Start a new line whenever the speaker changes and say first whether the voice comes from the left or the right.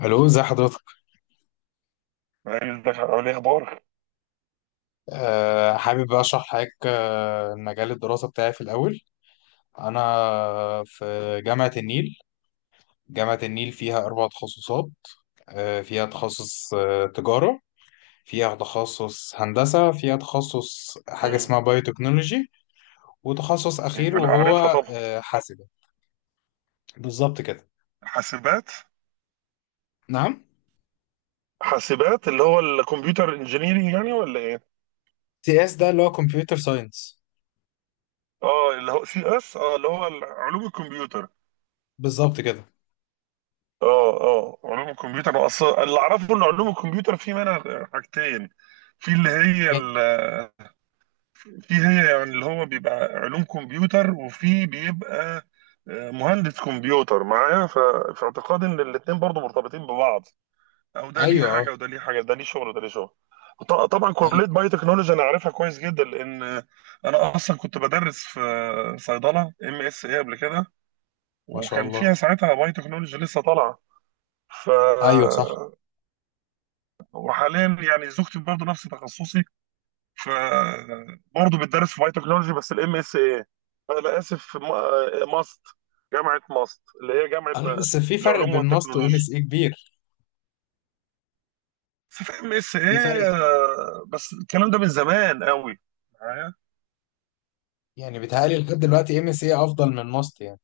left: الو، ازي حضرتك؟
right: عايز اقول ايه، اخبارك؟
left: حابب بقى اشرح لحضرتك، مجال الدراسه بتاعي. في الاول انا في جامعه النيل جامعه النيل فيها اربع تخصصات. فيها تخصص تجاره، فيها تخصص هندسه، فيها تخصص حاجه
right: مم.
left: اسمها بايوتكنولوجي، وتخصص
right: إيه،
left: اخير
right: لا عارفها
left: وهو
right: طبعا.
left: حاسبه. بالظبط كده.
right: حاسبات.
left: نعم.
right: حاسبات اللي هو الكمبيوتر انجينيرنج يعني ولا ايه؟
left: سي اس ده اللي هو كمبيوتر ساينس.
right: اه، اللي هو CS، اه، اللي هو علوم الكمبيوتر.
left: بالظبط كده.
right: اه، اه، علوم الكمبيوتر اصلا اللي اعرفه ان علوم الكمبيوتر في منها حاجتين. في اللي هي
left: يعني،
right: في هي يعني اللي هو بيبقى علوم كمبيوتر وفي بيبقى مهندس كمبيوتر معايا في اعتقاد ان الاتنين برضو مرتبطين ببعض. او ده ليه
left: ايوه، اه.
right: حاجه وده ليه حاجه، ده ليه شغل وده ليه شغل. طبعا، كليه
left: ايوه.
right: باي تكنولوجي انا عارفها كويس جدا لان انا اصلا كنت بدرس في صيدله MSA قبل كده.
left: ما شاء
right: وكان
left: الله.
right: فيها ساعتها باي تكنولوجي لسه طالعه. ف
left: ايوه، صح.
right: وحاليا يعني زوجتي برضه نفس تخصصي. ف برضه بتدرس في باي تكنولوجي بس الام اس اي. انا اسف، ماست. جامعه ماست اللي هي جامعه
left: انا بس في فرق
right: العلوم
left: بين ماست وام
right: والتكنولوجيا.
left: اس اي كبير.
right: بس في ام اس
left: في فرق
right: ايه بس الكلام ده من زمان قوي معايا.
left: يعني. بيتهيألي لحد دلوقتي ام سي افضل من ماست يعني.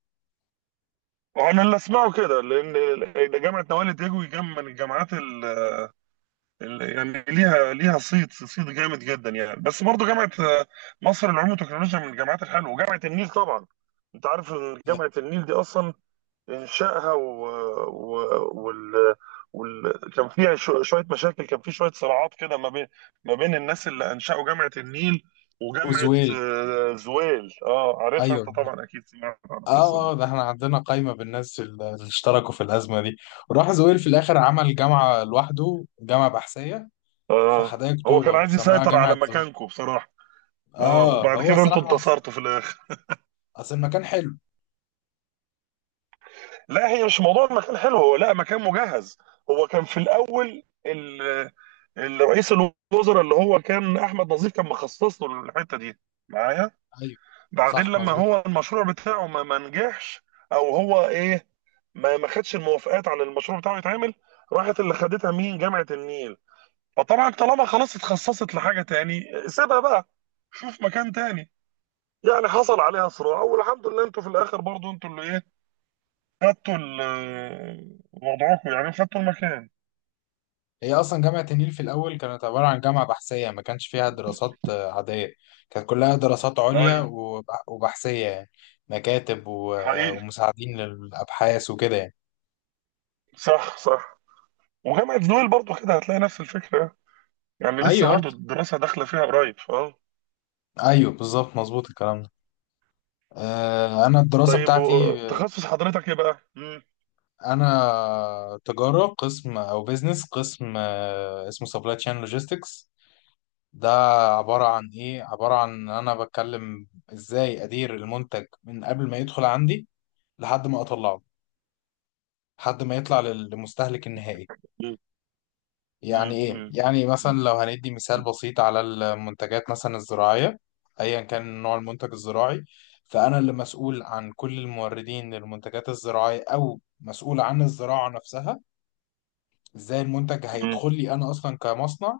right: وانا اللي اسمعه كده لأن جامعه نوال دجوي جام من الجامعات يعني ليها صيت صيت جامد جدا يعني، بس برضه جامعه مصر للعلوم والتكنولوجيا من الجامعات الحلوه، وجامعه النيل طبعا. انت عارف إن جامعه النيل دي اصلا انشائها و... وال... كان في يعني شويه مشاكل، كان في شويه صراعات كده ما بين الناس اللي انشأوا جامعه النيل. وجامعه
left: اوزويل.
right: زويل. اه، عارفها انت
left: ايوه.
right: طبعا، اكيد سمعت عن القصه
left: اه
right: دي.
left: اه، ده احنا عندنا قايمة بالناس اللي اشتركوا في الأزمة دي، وراح زويل في الآخر عمل جامعة لوحده، جامعة بحثية في
right: اه،
left: حدائق
right: هو كان
left: أكتوبر،
right: عايز
left: سماها
right: يسيطر على
left: جامعة زويل.
right: مكانكم بصراحه. اه،
left: اه،
right: وبعد
left: هو
right: كده انتوا
left: صراحة أصل،
right: انتصرتوا في الاخر.
left: أصل المكان حلو.
right: لا، هي مش موضوع المكان حلو، هو لا مكان مجهز. هو كان في الاول الرئيس الوزراء اللي هو كان احمد نظيف كان مخصص له الحته دي. معايا.
left: أيوه،
right: بعدين
left: صح،
right: لما
left: مظبوط.
right: هو المشروع بتاعه ما نجحش. او هو ايه، ما خدش الموافقات على المشروع بتاعه يتعمل. راحت اللي خدتها مين؟ جامعة النيل. فطبعا طالما خلاص اتخصصت لحاجة تاني سيبها بقى. شوف مكان تاني. يعني حصل عليها صراع والحمد لله انتوا في الاخر، برضو انتوا اللي ايه، خدتوا وضعكم، يعني خدتوا المكان.
left: هي اصلا جامعه النيل في الاول كانت عباره عن جامعه بحثيه، ما كانش فيها دراسات عاديه. كانت كلها دراسات عليا
right: ايوه.
left: وبحثيه يعني، مكاتب
right: حقيقي.
left: ومساعدين للابحاث وكده يعني.
right: صح، صح. وجامعة نويل برضو كده هتلاقي نفس الفكرة. يعني لسه
left: ايوه،
right: برضو الدراسة داخلة فيها قريب. اه.
left: ايوه بالظبط، مظبوط الكلام ده. انا الدراسه
right: طيب،
left: بتاعتي،
right: تخصص حضرتك ايه بقى؟
left: انا تجاره قسم او بيزنس قسم، اسمه سبلاي تشين لوجيستكس. ده عباره عن ايه؟ عباره عن ان انا بتكلم ازاي ادير المنتج من قبل ما يدخل عندي لحد ما اطلعه، لحد ما يطلع لمستهلك النهائي.
right: مم.
left: يعني
right: مم.
left: ايه؟ يعني مثلا
right: مم.
left: لو هندي مثال بسيط على المنتجات مثلا الزراعية، ايا كان نوع المنتج الزراعي، فانا اللي مسؤول عن كل الموردين للمنتجات الزراعية، او مسؤول عن الزراعة نفسها. ازاي المنتج
right: مم.
left: هيدخل لي انا اصلا كمصنع؟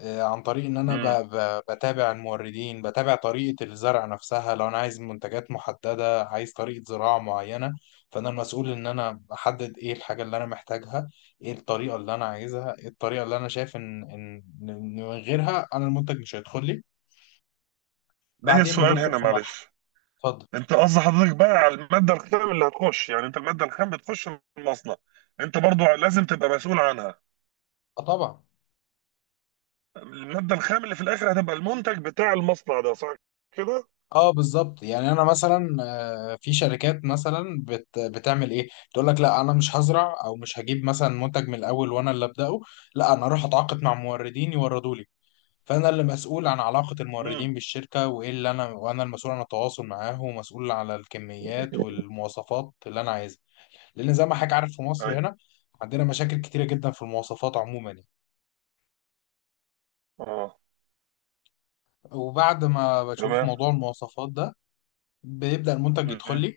left: عن طريق ان انا
right: مم.
left: بتابع الموردين، بتابع طريقة الزرع نفسها. لو انا عايز منتجات محددة، عايز طريقة زراعة معينة، فانا المسؤول ان انا احدد ايه الحاجة اللي انا محتاجها، ايه الطريقة اللي انا عايزها، ايه الطريقة اللي انا شايف ان ان إن من غيرها انا المنتج مش هيدخل لي.
right: ليا
left: بعدين
right: سؤال
left: بندخل
right: هنا،
left: في مرحلة.
right: معلش.
left: اتفضل.
right: انت قصد حضرتك بقى على الماده الخام اللي هتخش، يعني انت الماده الخام بتخش المصنع. انت برضو لازم تبقى مسؤول عنها.
left: اه طبعا.
right: الماده الخام اللي في الاخر هتبقى المنتج بتاع المصنع ده، صح كده؟
left: اه بالظبط. يعني انا مثلا في شركات مثلا بتعمل ايه، تقول لك لا انا مش هزرع او مش هجيب مثلا منتج من الاول وانا اللي ابداه، لا انا اروح اتعاقد مع موردين يوردوا لي. فانا اللي مسؤول عن علاقه
right: مم.
left: الموردين بالشركه، وايه اللي انا، وانا المسؤول عن التواصل معاهم، ومسؤول على الكميات والمواصفات اللي انا عايزها. لان زي ما حضرتك عارف في مصر
right: ايوه،
left: هنا عندنا مشاكل كتيره جدا في المواصفات عموما يعني.
right: اه.
left: وبعد ما بشوف
right: تمام.
left: موضوع المواصفات ده، بيبدا المنتج يدخل
right: مم.
left: لي.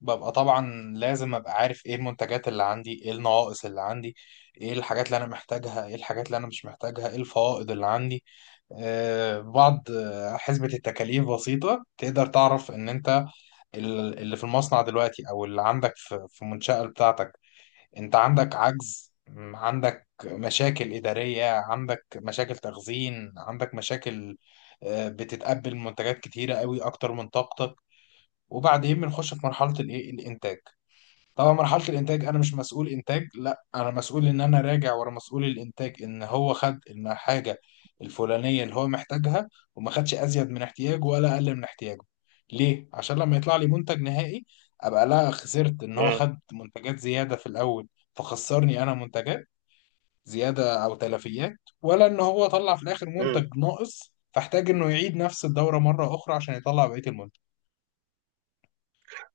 left: ببقى طبعا لازم ابقى عارف ايه المنتجات اللي عندي، ايه النواقص اللي عندي، ايه الحاجات اللي انا محتاجها، ايه الحاجات اللي انا مش محتاجها، ايه الفوائض اللي عندي. بعض حسبة التكاليف بسيطة تقدر تعرف ان انت اللي في المصنع دلوقتي او اللي عندك في في المنشأة بتاعتك انت عندك عجز، عندك مشاكل إدارية، عندك مشاكل تخزين، عندك مشاكل، بتتقبل منتجات كتيرة قوي اكتر من طاقتك. وبعدين بنخش في مرحلة الايه، الانتاج. طبعا مرحلة الإنتاج أنا مش مسؤول إنتاج، لا أنا مسؤول إن أنا راجع ورا مسؤول الإنتاج إن هو خد الحاجة الفلانية اللي هو محتاجها، وما خدش أزيد من احتياجه ولا أقل من احتياجه. ليه؟ عشان لما يطلع لي منتج نهائي أبقى لا خسرت إن هو
right: مم.
left: خد منتجات زيادة في الأول فخسرني أنا منتجات زيادة أو تلفيات، ولا إن هو طلع في الآخر
right: مم.
left: منتج ناقص فاحتاج إنه يعيد نفس الدورة مرة أخرى عشان يطلع بقية المنتج.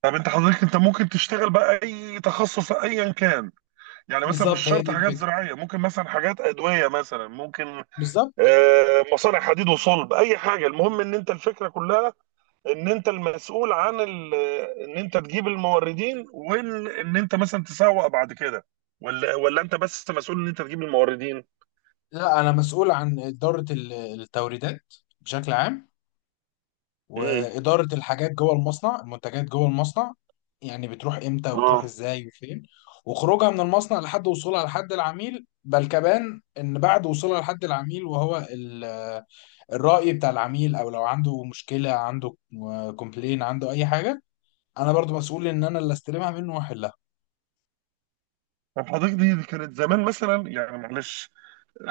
right: طب حضرتك ممكن تشتغل بقى اي تخصص ايا كان. يعني مثلا مش
left: بالظبط، هي
right: شرط
left: دي
right: حاجات
left: الفكرة.
right: زراعيه، ممكن مثلا حاجات ادويه مثلا ممكن.
left: بالظبط.
right: مصانع حديد وصلب، اي حاجه، المهم ان انت الفكره كلها، ان انت المسؤول عن ان انت تجيب الموردين وان انت مثلا تسوق بعد كده. ولا انت بس مسؤول ان انت تجيب الموردين؟
left: لا انا مسؤول عن اداره التوريدات بشكل عام،
right: امم.
left: واداره الحاجات جوه المصنع، المنتجات جوه المصنع. يعني بتروح امتى وتروح
right: اه.
left: ازاي وفين، وخروجها من المصنع لحد وصولها لحد العميل. بل كمان ان بعد وصولها لحد العميل وهو الراي بتاع العميل، او لو عنده مشكله، عنده كومبلين، عنده اي حاجه انا برضو مسؤول ان انا اللي استلمها منه واحلها.
right: طب حضرتك دي كانت زمان مثلا، يعني معلش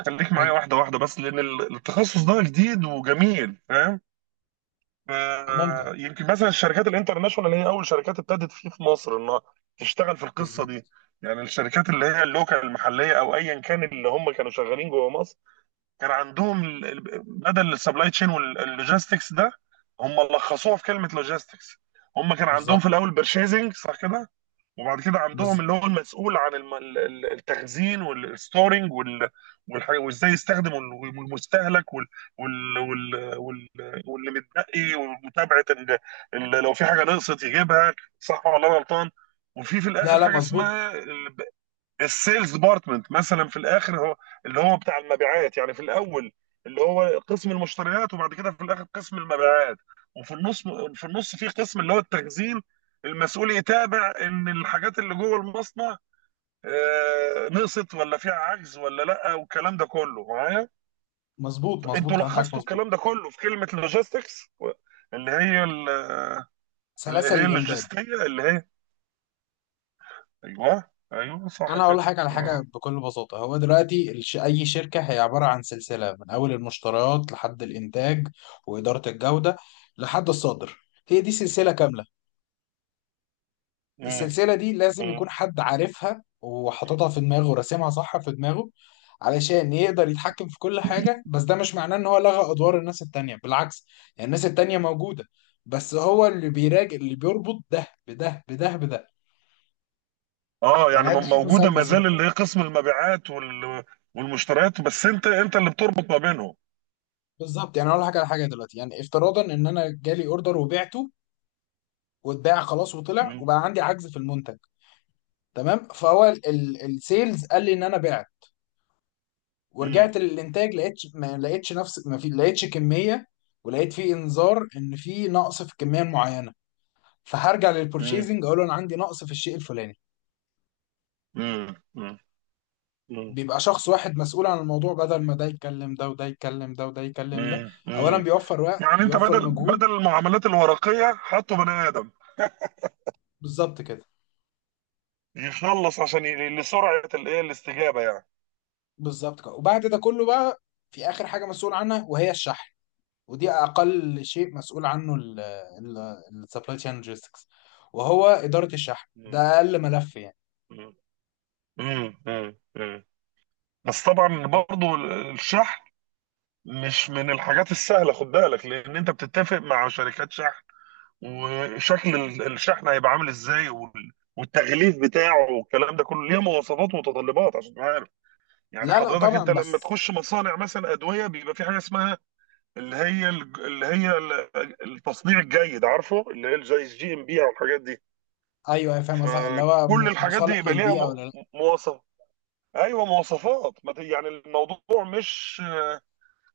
right: خليك معايا
left: اتفضل.
right: واحده واحده، بس لان التخصص ده جديد وجميل، فاهم؟
left: ممتع.
right: يمكن مثلا الشركات الانترناشونال هي اول شركات ابتدت فيه في مصر انها تشتغل في القصه دي.
left: بالظبط.
right: يعني الشركات اللي هي اللوكال المحليه او ايا كان اللي هم كانوا شغالين جوه مصر كان عندهم بدل السبلاي تشين واللوجيستكس ده، هم لخصوها في كلمه لوجيستكس. هم كان عندهم في
left: بالظبط.
right: الاول بيرشيزنج، صح كده؟ وبعد كده عندهم
left: بز...
right: اللي هو المسؤول عن التخزين والستورنج وازاي يستخدموا المستهلك وال- وال- واللي متبقي ومتابعه لو في حاجه نقصت يجيبها. صح ولا أنا غلطان؟ وفي
left: لا
right: الاخر
left: لا،
right: حاجه
left: مظبوط،
right: اسمها السيلز ديبارتمنت، مثلا في الاخر هو اللي هو بتاع المبيعات يعني، في الاول اللي هو قسم المشتريات، وبعد كده في الاخر قسم المبيعات. وفي النص، في قسم اللي هو التخزين، المسؤول يتابع ان الحاجات اللي جوه المصنع نقصت، ولا فيها عجز، ولا لا، والكلام ده كله معايا.
left: مظبوط،
right: انتوا
left: مظبوط كلام حضرتك
right: لخصتوا
left: مظبوط.
right: الكلام ده كله في كلمه لوجيستكس، اللي هي اللي
left: سلاسل
right: هي
left: الامداد.
right: اللوجستيه، اللي هي ايوه، ايوه، صح
left: انا اقول
right: كده.
left: لحضرتك على حاجه
right: آه.
left: بكل بساطه. هو دلوقتي اي شركه هي عباره عن سلسله من اول المشتريات لحد الانتاج، واداره الجوده، لحد الصادر. هي دي سلسله كامله. السلسله دي لازم يكون
right: آه.
left: حد عارفها وحاططها في دماغه وراسمها صح في دماغه علشان يقدر يتحكم في كل حاجه. بس ده مش معناه ان هو لغى ادوار الناس التانيه، بالعكس. يعني الناس التانيه موجوده، بس هو اللي بيراجع، اللي بيربط ده بده، بده بده.
right: اه يعني
left: يعني هدي مثال
right: موجوده ما
left: بسيط.
right: زال اللي هي قسم المبيعات والمشتريات، بس انت اللي بتربط ما بينهم.
left: بالظبط. يعني اقول لك على حاجه. دلوقتي يعني افتراضا ان انا جالي اوردر وبعته واتباع خلاص وطلع
right: مم.
left: وبقى عندي عجز في المنتج. تمام. فهو السيلز قال لي ان انا بعت،
right: مم.
left: ورجعت للانتاج لقيت، ما لقيتش نفس ما في، لقيتش كميه، ولقيت في انذار ان في نقص في الكميه المعينه. فهرجع
right: مم.
left: للبورشيزنج اقول له انا عندي نقص في الشيء الفلاني.
right: مم. مم. مم.
left: بيبقى شخص واحد مسؤول عن الموضوع بدل ما ده يتكلم ده وده يتكلم ده وده يتكلم ده.
right: مم.
left: اولا
right: مم.
left: بيوفر وقت،
right: يعني انت
left: بيوفر
right: بدل
left: مجهود.
right: بدل المعاملات الورقيه حطوا بني ادم
left: بالظبط كده.
right: يخلص عشان لسرعه الايه الاستجابه يعني.
left: بالظبط كده. وبعد ده كله بقى، في اخر حاجه مسؤول عنها وهي الشحن. ودي اقل شيء مسؤول عنه السبلاي تشين لوجيستكس، وهو اداره الشحن.
right: مم.
left: ده اقل ملف يعني.
right: مم. مم. مم. مم. بس طبعا برضو الشحن مش من الحاجات السهله، خد بالك، لان انت بتتفق مع شركات شحن وشكل الشحن هيبقى عامل ازاي والتغليف بتاعه والكلام ده كله ليه مواصفات ومتطلبات عشان تبقى عارف. يعني
left: لا لا
right: حضرتك انت
left: طبعا
right: لما
left: بس.
right: تخش مصانع مثلا ادويه بيبقى في حاجه اسمها اللي هي اللي هي التصنيع الجيد، عارفه، اللي هي زي الجي ام بي او الحاجات دي.
left: ايوه، أيوة، فاهم قصدي، اللي هو
right: فكل الحاجات دي
left: مصالح
right: يبقى ليها
left: للبيئه ولا لا.
right: مواصف. ايوه مواصفات، ما ت- يعني الموضوع مش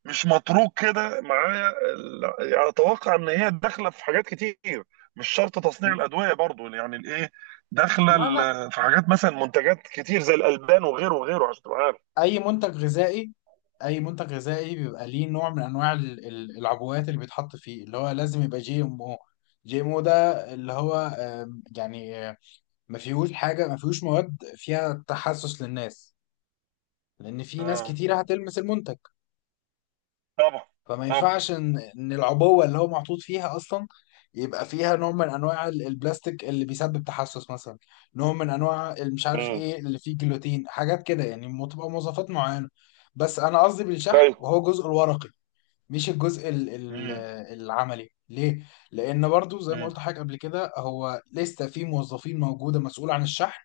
right: مش متروك كده معايا. يعني اتوقع ان هي داخله في حاجات كتير، مش شرط تصنيع الادويه برضو يعني الايه، داخله
left: لا لا.
right: في حاجات مثلا منتجات كتير زي الالبان وغيره وغيره عشان تبقى عارف.
left: اي منتج غذائي، اي منتج غذائي بيبقى ليه نوع من انواع العبوات اللي بيتحط فيه، اللي هو لازم يبقى جي ام او. جي ام او ده اللي هو يعني ما فيهوش حاجة، ما فيهوش مواد فيها تحسس للناس، لأن في ناس
right: اه،
left: كتيرة هتلمس المنتج.
right: طبعا،
left: فما
right: طبعا.
left: ينفعش إن العبوة اللي هو محطوط فيها أصلا يبقى فيها نوع من أنواع البلاستيك اللي بيسبب تحسس مثلا، نوع من أنواع مش عارف
right: امم.
left: إيه اللي فيه جلوتين، حاجات كده يعني. تبقى مواصفات معينة. بس أنا قصدي بالشحن
right: ايوه.
left: وهو الجزء الورقي، مش الجزء ال
right: امم.
left: العملي. ليه؟ لأن برضو زي ما
right: امم.
left: قلت حاجة قبل كده، هو لسه في موظفين موجودة مسؤولة عن الشحن.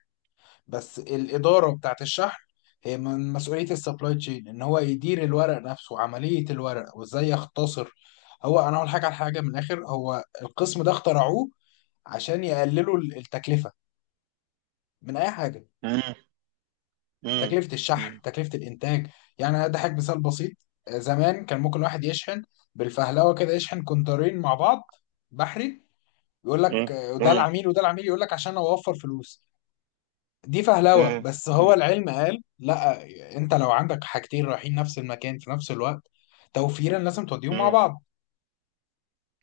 left: بس الإدارة بتاعت الشحن هي من مسؤولية السبلاي تشين إن هو يدير الورق نفسه، عملية الورق وإزاي يختصر. هو أنا أقول حاجة على حاجة من الآخر، هو القسم ده اخترعوه عشان يقللوا التكلفة من أي حاجة.
right: امم.
left: تكلفة الشحن،
right: امم.
left: تكلفة الإنتاج. يعني أنا أضحك مثال بسيط. زمان كان ممكن واحد يشحن بالفهلوة كده، يشحن كونترين مع بعض بحري. يقول
right: امم. امم.
left: لك ده
right: امم.
left: العميل وده العميل، يقول لك عشان أوفر فلوس. دي فهلوة، بس هو
right: امم.
left: العلم قال لا. انت لو عندك حاجتين رايحين نفس المكان في نفس الوقت، توفيرا لازم توديهم مع
right: امم.
left: بعض.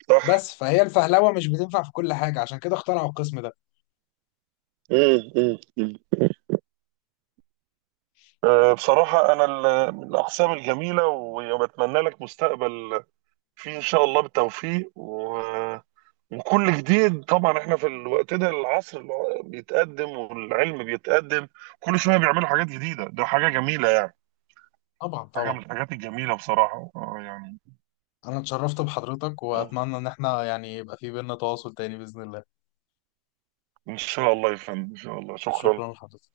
right: صح.
left: بس فهي الفهلوة مش بتنفع في كل حاجة، عشان كده اخترعوا القسم ده.
right: امم. امم. أمم. بصراحة أنا من الأقسام الجميلة وبتمنى لك مستقبل فيه إن شاء الله، بالتوفيق وكل جديد. طبعا احنا في الوقت ده العصر اللي هو بيتقدم والعلم بيتقدم، كل شويه بيعملوا حاجات جديده، ده حاجه جميله يعني.
left: طبعا
right: حاجه من
left: طبعا.
right: الحاجات الجميله بصراحه، اه يعني.
left: انا اتشرفت بحضرتك
right: آه.
left: واتمنى ان احنا يعني يبقى في بينا تواصل تاني بإذن الله.
right: ان شاء الله يا فندم، ان شاء الله، شكرا.
left: شكرا لحضرتك.